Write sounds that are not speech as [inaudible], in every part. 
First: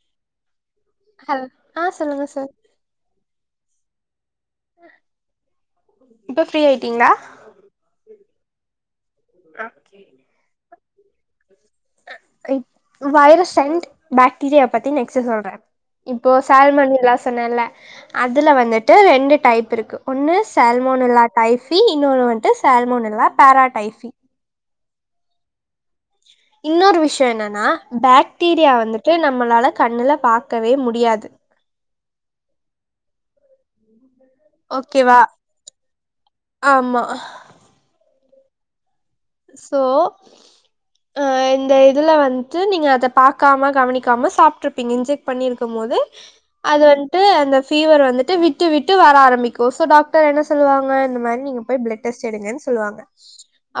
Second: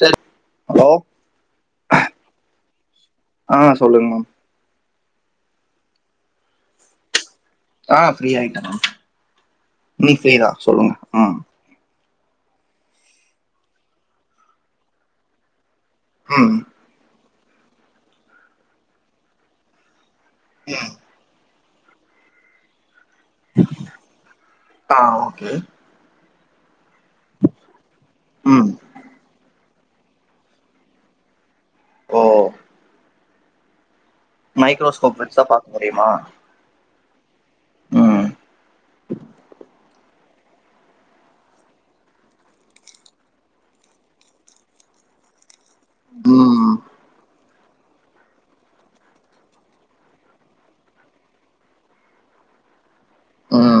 சேரி hello hello ஆ சொல்லுங்க சார் ஆ சொல்லுங்கணா இப்ப ஃப்ரீ ஆயிட்டீங்களா ஆ ஃப்ரீ ஆயிட்ட மேம் ஓகே இன்னைக்கு ஃப்ரீ தான் சொல்லுங்க ம் வைரஸ் சென்ட் பாக்டீரியா பத்தி நெக்ஸ்ட் சொல்றே இப்ப ம் சார்மண் விலாசன்னல அதுல வந்துட்டு ரெண்டு டைப் இருக்கு ஒன்னு ஸ் சல்மோனல்லா டைஃபி இன்னொன்னு வன்ட்டு சல்மோனல்லா பேராடைஃபி ஆ ஓகே இன்னொரு விஷயோ என்னன்னா ம் பாக்டீரியா வந்துட்டு நம்மளால கண்ணுல பாக்கவே முடியாது ஓ [unintelligible] மைக்ரோஸ்கோப் ஓகேவா வெச்சு தா பாக்க முடியுமா ஆமா ம் சோ அ இந்த இதுல வந்ட்டு நீங்க அத பாக்காம கவனிக்காம சாப்ட்ருப்பீங்க இன்ஜெக் பண்ணிருக்கு போது ம் அது வந்ட்டு அந்த ஃபீவர் வந்துட்டு விட்டு விட்டு வர ஆரம்பிக்கு ஸோ டாக்டர் என்ன சொல்லுவாங்க இந்த மாரி நீங்க போய் ப்ளட் டெஸ்ட் எடுங்கன்னு சொல்லுவாங்க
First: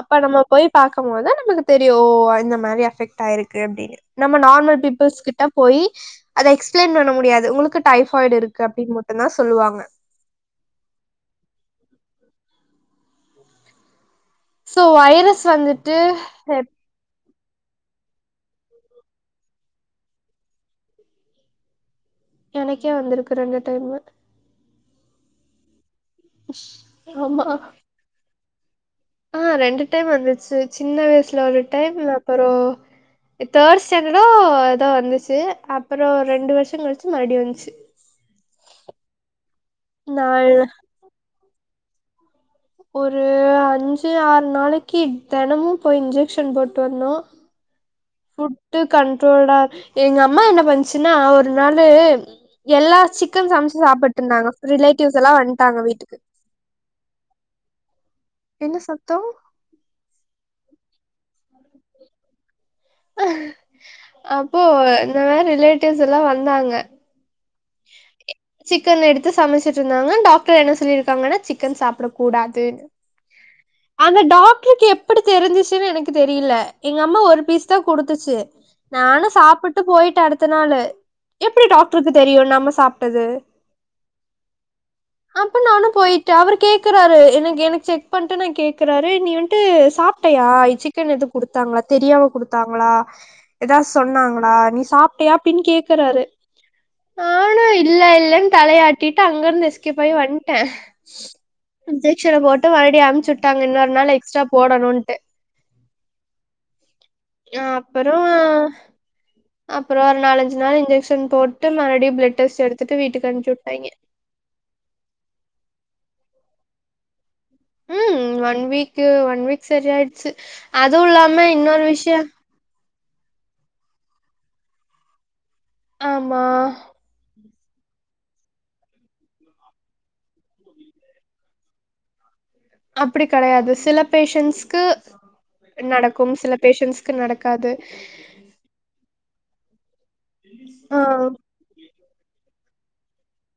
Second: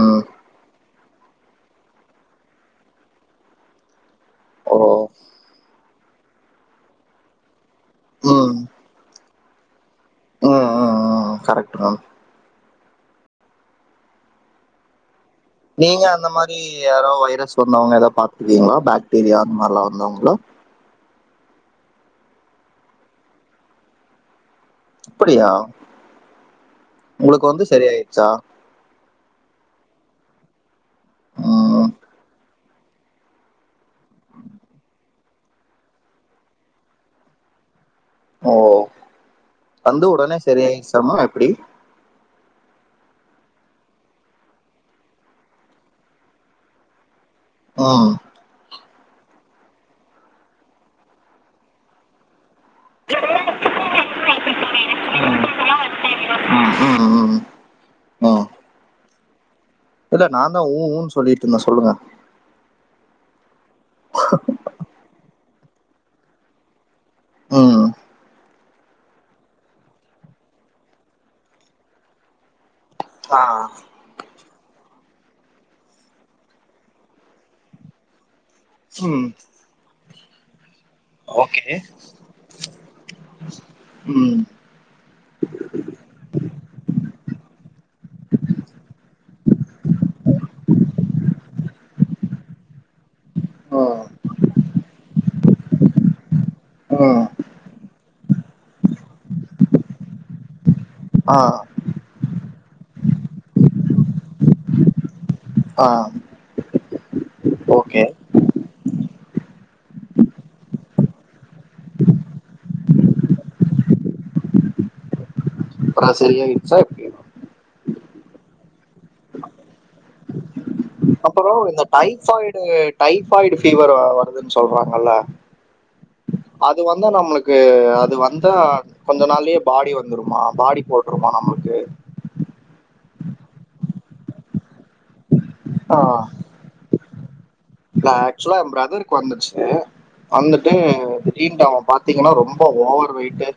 அப்ப நம்ம போய் பாக்க போது நமக்கு தெரியோ ஓ இந்த மா இந்த மாரி எபெக்ட்டா ஆயிருக்கு அப்டின்னு நம்ம ஓ நார்மல் பீபிள்ஸ் கிட்ட போயி அத எக்ஸ்பிளை பண்ண முடியாது உங்களுக்கு டைஃபாய்டு ம் ம் இருக்கு அப்டின்னு மட்டு தா சொல்லுவாங்க ஆ கரெக்ட்டு தா சோ வைரஸ் வந்துட்டு நீங்க அந்த மாரி எப் யாரோ வைரஸ் வந்தவங்க ஏதோ பாத்தருக்கீங்ளா பாக்டீரியா அந்த மாரிலா வந்தவங்களோ எனக்கே வந்திருக்கு ரெண்டு டைமு அப்டியா உங்களுக்கு ஆமா வந்து சரியாருச்சா ஆ ரெண்டு டைம் வந்துச்சு சின்ன வயசுல ஒரு ம் டைம்ல அப்பறோ தேர்ட் ஸ்டாண்டடோ ஏதோ வந்துச்சு அப்றோ ரெண்டு வருஷோ கழிச்சு மறுபடியு வந்துச்சு ஓ வந்து உடனே நாள் சரியாயிடுச்சாமா எப்டி ஒரு அஞ்சு ஆறு நாளைக்கி தெனமு போய் இன்ஜெக்ஷன் போட்டு வந்தோ ஆ ஃபுட்டு கண்ட்ரோல்டா எங்க அம்மா என்ன பண்ச்சுன்னா ஒரு நாளு எல்லா சிக்கன் சமச்சு சாப்பட்டு இருந்தாங்க ரிலேட்டிவ்ஸ் எல்லா ம் வந்ட்டாங்க வீட்டுக்கு ம் ம் ம் அ என்ன சத்தோ இல்ல நா தா உ உனு சொல்லிட்டு இருந்தே சொல்லுங்க அப்போ இந்த மாரி ரிலேட்டிவ்ஸ் எல்லா வந்தாங்க ம் [unintelligible] சிக்கன் எடுத்து சமச்சிட்டு இருந்தாங்க டாக்டர் என்ன சொல்லிருக்காங்கன்னா சிக்கன் சாப்டக் கூடாது ஆ அந்த டாக்டருக்கு எப்டி தெரிஞ்சிச்சுன்னு எனக்கு தெரியில எங்க அம்மா ஒரு பீஸ் தா குடுத்துச்சு நானு ம் சாப்புட்டு போயிட்ட அடுத்த நாளு எப்டி ஓகே டாக்டருக்கு தெரியு நம்ம சாப்ட்டது ம் அப்ப நானு போய்ட்டு அவரு கேக்குறாரு எனக்கு எனக்கு செக் பண்ணிட்டு நா கேக்குறாரு நீ வன்ட்டு சாப் முட்டையா சிக்கன் எது குடுத்தாங்ளா தெரியாம குடுத்தாங்களா ஏதா ஆ சொன்னாங்களா நீ சாப்ட்டியா அப்பின் கேக்குறாரு ஆ நானு இல்ல இல்லன்னு தலையாட்டிட்டு அங்க இருந்து எஸ்கேப் ஆய் வன்ட்ட அ இன்ஜெக்ஷனப் போட்டு மறுபடியு அம்ச்சு உட்டாங்க இன்னொரு நாள் எக்ஸ்ட்ரா போடணுன்ட்டு அ அ அப்பறோ அப்பறோ ஒரு நாலஞ்சு நாள் இன்ஜெக்ஷன் போட்டு மறுபடியு பிளட் டெஸ்ட் எடுத்துட்டு வீட்டுக்கு அம்ச்சு உட்டாயிங்க அப்றோ சரியாயிடுச்சா இ ம் ஒன் வீக் ஒன் வீக் சரியா ஆயிடுச்சு அதுவும் இல்லாம இன்னொரு விஷய டைபாய்டு ஃபீவர் வருதுன்னு சொல்றாங்கள ஆமா அது வந் தா நம்ளுக்கு அது வந்தா கொஞ்ச நாள்ளயே பாடி வந்துருமா பாடி போட்டுருமா நம்ளுக்கு அப்டி கெடையாது சில பேஷன்ஸ்கு ஆ நடக்கு சில பேஷன்ஸ் க்கு நடக்காது ஆக்சுலா ஏ ப்ரதருக்கு வந்துச்சு அந்த டைம் ஆ திடீர்னு அவ பா த்தீங்கன்னா ரொம்ப ஓவர் வெயிட்டு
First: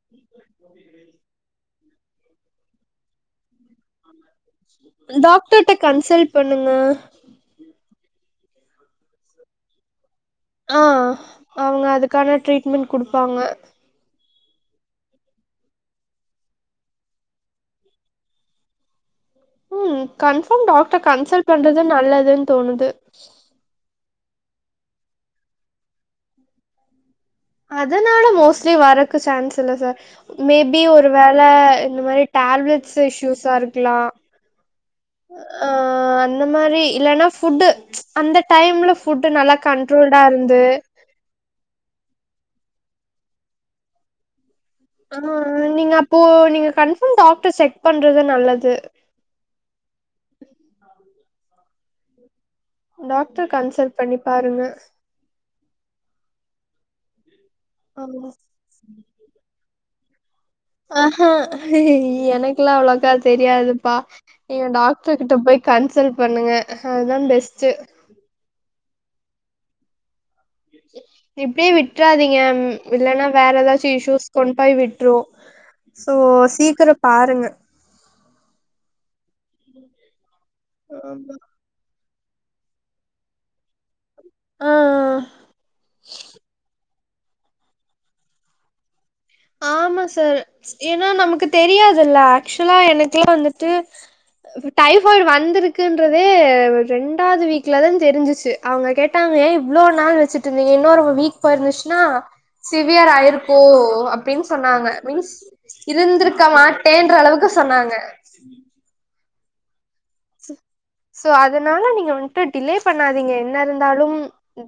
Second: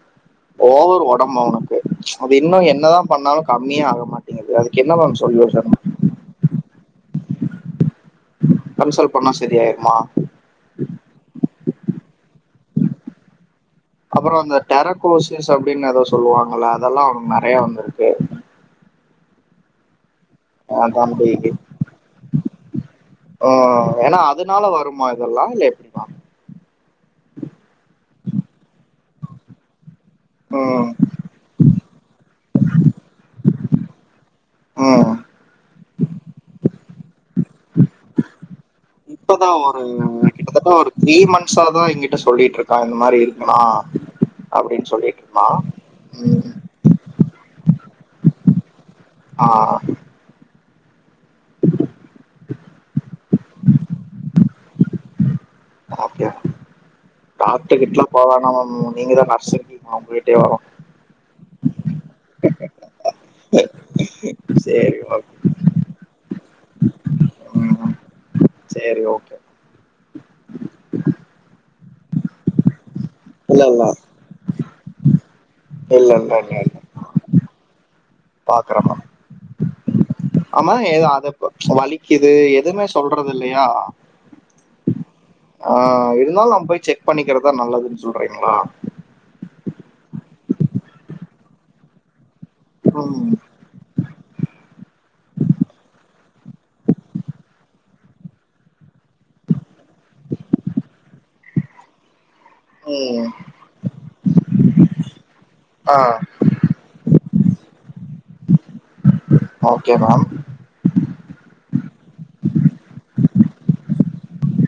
ஓவர் ஒடம்பு அவனுக்கு அது இன்னு என்னதா பண்ணாலு கம்மியா ஆகமாட்டேங்குது அது டாக்டர்ட கன்சல் பண்ணுங்க கன்சல் பண்ணா சரி ஆயிருமா ஆ அவங்க அதுக்கான ட்ரீட்மெண்ட் குடுப்பாங்க அப்புற அந்த டெரகோசிஸ் அப்டின்னு ஏதோ சொல்லுவாங்கள அதெல்லா அவனுக்கு நெறைய வந்திருக்கு ம் கன்ஃபார்ம் அஹ் டாக்ர கன்சல்ட் தம்பிக்கு பண்றது நல்லதுன் தோணுது அ ஏன்னா அதனால வருமா இதெல்லா இல்ல எப்டிமா அதனால மோஸ்ட்லி வறக்கு சான்ஸ் இல்ல சார் மேபி ம் ஒரு வேள இந்த மாரி டேப்லட் இஷ்யூஸா இருக்கலா ம் ஆ அந்த மாரி இல்லைன்னா ஃபுட்டு அந்த டைம்ல ஃபுட்டு நல்லா இப்பதான் ஒரு கண்ட்ரோல்டா இருந்து கிட்டத்தட்ட ஒரு த்ரீ மன்த்சாதா எங்கிட்ட சொல்லிட்ருக்கா இந்த மாரி இருக்குனா அப்டின்ட்டு ஆ நீங்க அப்போ நீங்க கன்ஃபர்ம் டாக்ர செக் பண்றது நல்லது ஆ டாக்ர கன்சல் பண்ணி பாருங்க அ அப்டியா டாக்ரு கிட்டலா ஆமா போவேணா மேம் நீங்கதா நர்ஸுன்ருங்களே உங்ககிட்டயே வரோ ஆ எனக்ளா அவ்ளோக்கா தெரியாதுப்பா நீங்க சரி டாக்ரு ஓகே கிட்ட போய் கன்சல் பண்ணுங்க அதா பெஸ் டு ம் சேரி ஓகே இப்டியே விட்றாதீங்க இல்லன்னா வேற இல்ல இல்ல ஏதாச்சு இஷ்யூஸ் கொண்டு போய் விட்ரு இல்ல சோ சீக்கிர பாருங்க பாக்கறேமா ஆமா ஏது அத ஆமா வலிக்குது எதுமே சொல்றது இல்லையா ஆ ஆ இருந்தாலு நா போய் செக் பண்ணிக்கிறதா நல்லதுன் சொல்றீங்ளா ஆமா சார் எனா நமக்குத் தெரியாதுல்ல ஆக்சுலா எனக்குலா ம் வந்துட்டு டைபாய்டு வந்துருக்குன்றதே ரெண்டாது வீக்லதாந் தெரிஞ்சிச்சு அவுங்க கேட்டாங்க எ இவ்ளோ நாள் வெச்சுட்ருந்தீங்க இன்னு ஒரு வீக் போயிருந்துச்னா சிவியர் ம் ஆயிருக்கு அப்டின் சொன்னாங்க மின்ஸ் ஆ இருந்திருக் க்க மாட்டேன்றளவுக்கு சொன்னாங்க ஓகே மேம் சோ அதனால நீங்க வன்ட்டு டிலே பண்ணாதீங்க என்ன இருந்தாலும்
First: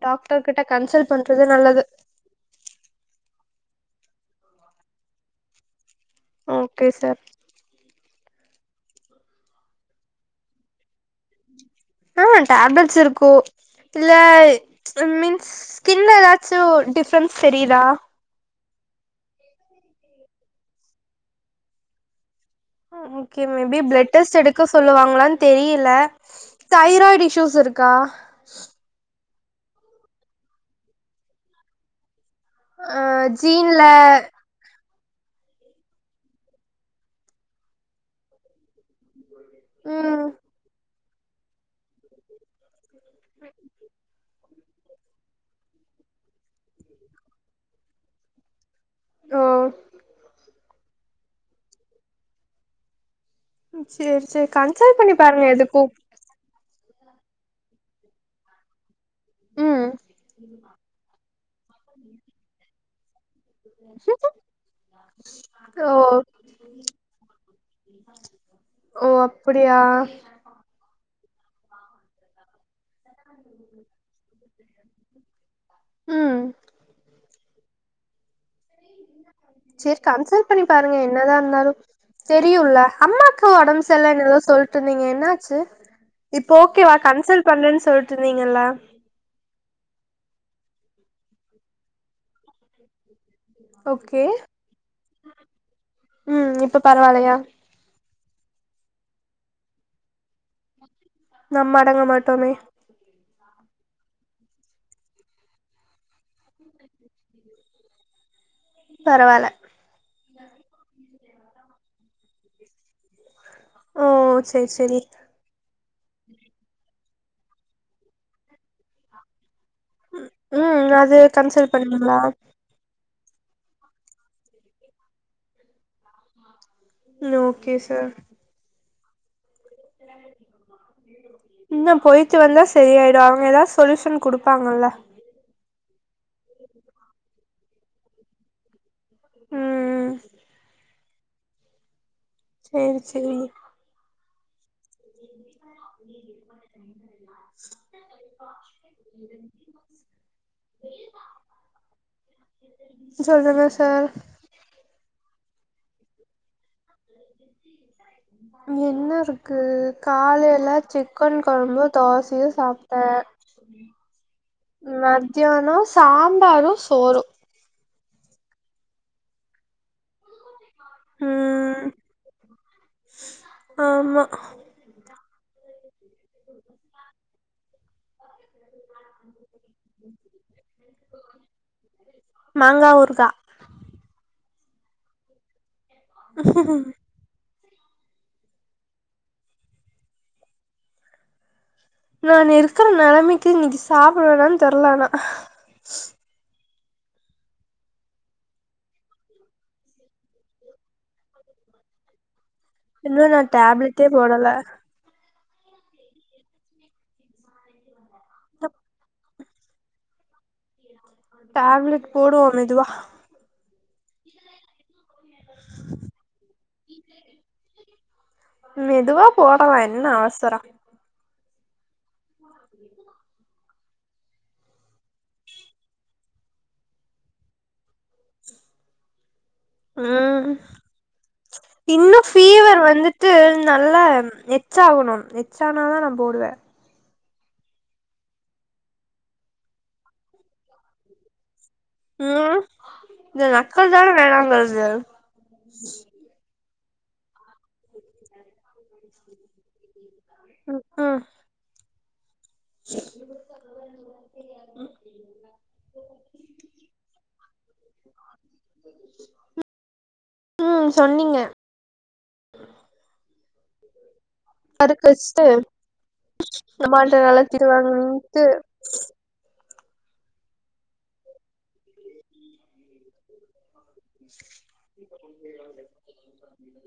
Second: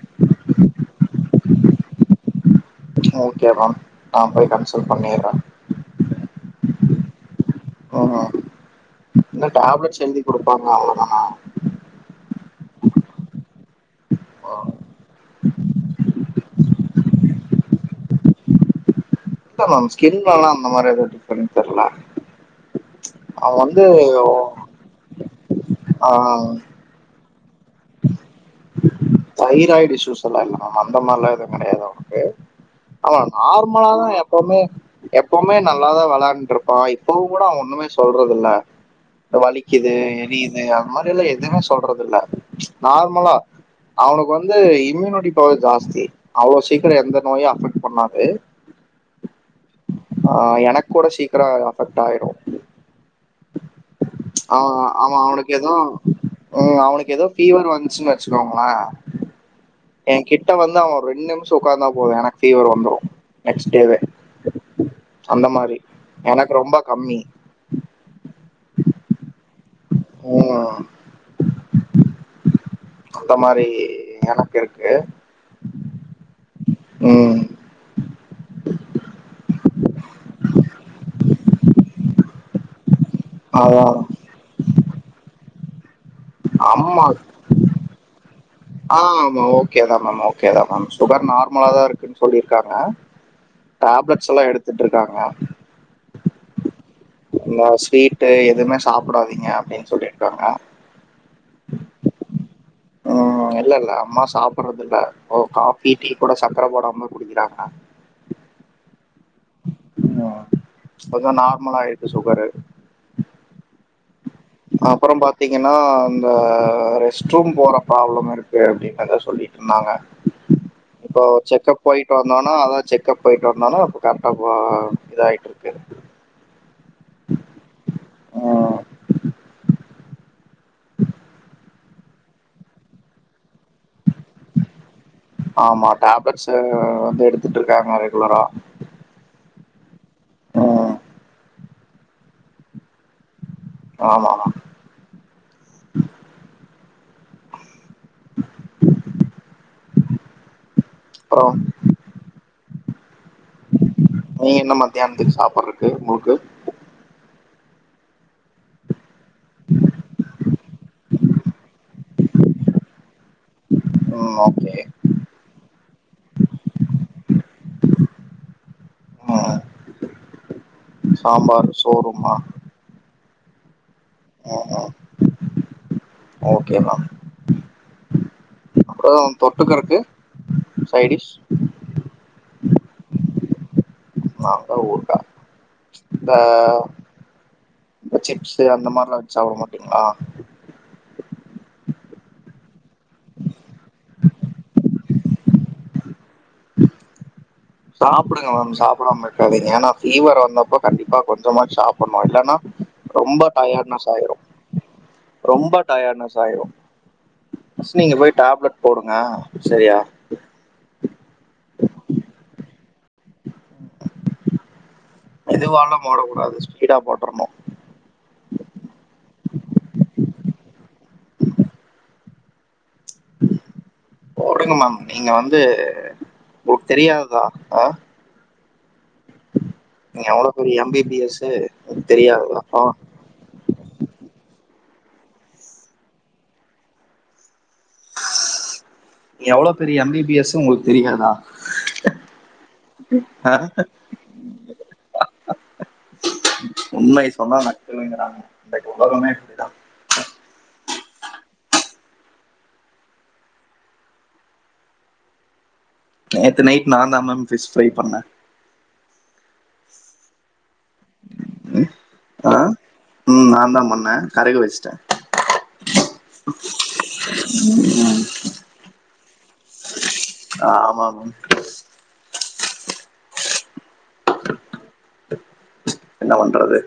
டாக்டர் கிட்ட கன்சல் பண்றது நல்லது ஓகே மேம் நா போய் கன்சல் பண்ணிர்றே ஓகே சார் ம் என்ன டேப்லெட்ஸ் எழுதி குடுப்பாங்க அவ்ளதானா அ டேப்லெட்ஸ் இருக்கு இல்ல மின்ஸ் ஸ்கின்ல எதாச்சு டிஃப்ரென்ஸ் தெரியிதா இப்பதாம் ஸ்கின்லலாம் அந்த மாரி எது டிஃப்ரென்ட் தெர்ல ஓகே அவ மே பி வந்து பிளட் டெஸ்ட் எடுக்க சொல்லுவாங்களான் தெரியில ஆ தைராய்டு இஸ்யூஸ் இருக் கா தைராய்டு இஷ்யூஸ் அல்லா இல்ல மேம் அந்த மார்லா எதுங் கெடையாது அவுனுக்கு ஆ அவே ஜீன்ல நார்மலாதா எப்போமே எப்போமே நல்லாதா வெளாண்ட்ருப்பா இப்பவுங்கூட அவே ஒன்னுமே சொல்றதில்ல இந்த வலிக்கிது ம் எரியிது அந்த மாதிரியெல்லா எதுவுமே சொல்றதில்ல நார்மலா அவுனுக்கு வந் ந்து இம்யூனிட்டி பவர் ஜாஸ்தி அவ்ளோ சீக்கிரோ எந்த நோயு அஃபெக்ட் பண்ணாது ஓ அ எனக் கூட சீக்ரோ அஃபெக்ட் ஆயிரு சேரி சேரி அ கன்சல்ட் அவே பண்ணி பாருங்க அவனுக்கு எது எதுக்கு ம் அவனுக்கு எதோ ஃபீவர் வந்ச்சுன் வெச்சுகோங்ளே ம் எங்கிட்ட வந்து அவே ரெண் நிம்ஷோ உக்காந்தா போது எனக் ஃபீவர் வந்துரு நெக்ஸ்ட் டேவே அந்த மாரி ஓ எனக்கு ரொம்ப கம்மி ஓ அப்புடியா ம் அந்த மாரி எனக்கு இருக்கு ம் ம் செரி கன்சல் பண்ணி பாருங்க என்னதா இந்தாலு தெரியுல்ல அம்மாக்கு ஒடம் அதா செல்லன் எதோ சொல் டுந்திங்க என்ன ஆச்சு இப்ப ஓகேவா அம்மா கன்சல் பண்ணன் சொல்ட்ருந்தீங்கல்ல ஆ ஆமா ஓகேதாம் மேம் ஓகேதாம் மேம் சுகர் நார்மலாதான இருக்குன் சொல்லிருக்காங்க ஓகே டேப்லெட்ஸ் எல்லா எடுத்துட்ருக்காங்க ம் இப்ப பரவாயில்லையா இன்னா ஸ்வீட் ட்டு எதுமே சாப்டாதீங்க அப்டின் சொல்லிர்க்காங்க நம்ம அடங்க மாட்டோமே ம் இல்ல இல்ல அம்மா சாப்பர்றதுல்ல ஒரு காஃபி டீ கூட சக்கர போடாம குடிகிறாங்க பரவால ம் இப்பதா நார்மலாயிருக்கு சுகரு ஓ சேரி சேரி அப்பறம் பாத் திங்கனா இந்த ரெஸ்ட் ரூம் போற ப்ராப்ளம் இருக்கு அப்டிகிர்த சொல்லிட் டிருந்தாங்க ம் அது இப்போ கன்சல்ட் செக்கப் போயிட்டு பண்ணீங்களா வந்தோனா அதாத் செக்கப் போயிட்டு வந்தானா அப்போ கரெக்ட்டா இப்ப இதாயிட்ருக்கு ஓகே சார் ஆ இல்ல போய் ட்டு வந்தா சரியாயிடும் அவங்க எதாவ்து சொல்யூஷன் குடுப்பாங்கள்ல ஆமா டேப்லெட்ஸ் வேற வந்து எடுத்துட்டு இருக்காங்க ரெகுலரா ம் ம் செரி சொல்லு ஆமாமா [unintelligible] அப்றோ [unintelligible] சொல்லுங்க சார் நீ என்ன மத்தியானத்துக்கு சாப்பிட்றக்கு உங்குள்க்கு என்ன இருக்கு காலையில சிக் கன் கொழம்பு தோசையு சாப்ட்ட ம் ஓகே மத்தியானம் சாம்பாரும் சோறும் ஆ சாம்பாரு ம் சோறுமா ஆமா அ அ ஓகே மா அப்புறம் தொட்டு கறக்கு சைடிஷ் மாங்கா ஊர்கா மாங்கா ஊர்கா தா இந்த சிப்ஸ்சு அந்த மாரிலா வச்சு சாப்ட மாட்டீங்ளா நான் இருக்கிற நெலமைக்கு இன்னிக்கி சாப்டுவேனா தெர்ல நா சாப்புடுங்க மேம் சாப்பிடாம இருக்காதீங்க ஏன்னா ஃபீவர் வந்தப்ப கண்டிப்பா கொஞ்சமா சாப்பின்னோ இல்லன்னா இன்னு நா ரொம்ப டயார்ட்னஸ் டேப்லெட்டே ஆய்ரு போடல ரொம்ப டயார்ட்னஸ் ஆயிரும் சோ நீங்க போய் டேப்லெட் போடுங்க சரியா டேப்லெட் போடுவோம் மெதுவா மெதுவாலா போடக்கூடாது ஸ்பீடா போட்டுற்னோ மெதுவா போடலா என்ன அவசரோ போடுங்க மேம் நீங்க வந்து உங்ளுக் தெரியாதா அ நீங்க ம் எவ்வளவு பெரிய எம்பிபிஎஸ் உங்களுக்கு இன்னும் தெரியாததா ஃபீவர் ஆ? வந்து ட்டு நல்லா மெச் ஆவுணு மெச் ஆனா தா நா போடுவ எவ்ளோ பெரிய எம் பி பி எஸ்சு உங்குளுக் தெரியாதா ம் இந்த நக்கல் தான வேணாங்கறது உண்மை சொன்னா நக்கல்ங்கிறாங்க இந்த உலகமே இப்டி தா ம் ம் ச நேத்து நைட் நான் தா மேம் ஃபிஷ் ஃப்ரை பண்ண ம் சொன்னீங்க ம் ஆ ம் நான் தா பண்ண கருக வஷ்ட்ட கருக்கு வச்சுட்டு அம்மாட்ட நல்லா திட்டு ம் ம் வாங்குவீன்ட்டு ஆமா ஆமா என்ன பண்றது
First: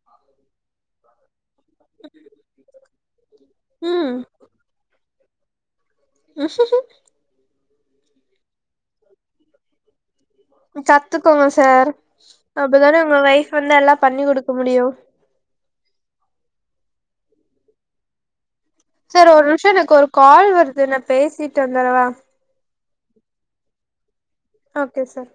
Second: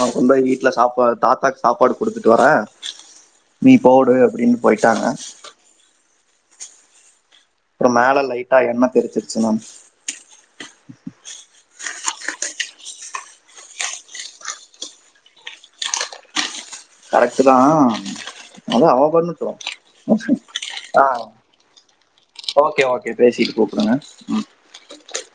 அவ கொண்டோய் வீட்ல சாப்பா தாத்தா சாப்பாடு குடுத்துட்டு வரே நீ ம் போடு அப்டின்னு போயிட்டாங்க ஹஹ அப்றொ மேல லைட்டா எண்ணெ தெரிச்சிருச்சு மேம் கத்துக்கோங்க சார் அப்பதான உங்க வொய்ஃப் வந்து எல்லா பண்ணி கொடுக்க முடியு கரெக்டு தா சார் ஒரு நிமிஷொ எனக்கு ஒரு கால் வருது நா ஆ பேசிட்டு வந்துடவா ஓகே ஓகே பேசிட்டு கூப்புடுங்க ஓகே சார்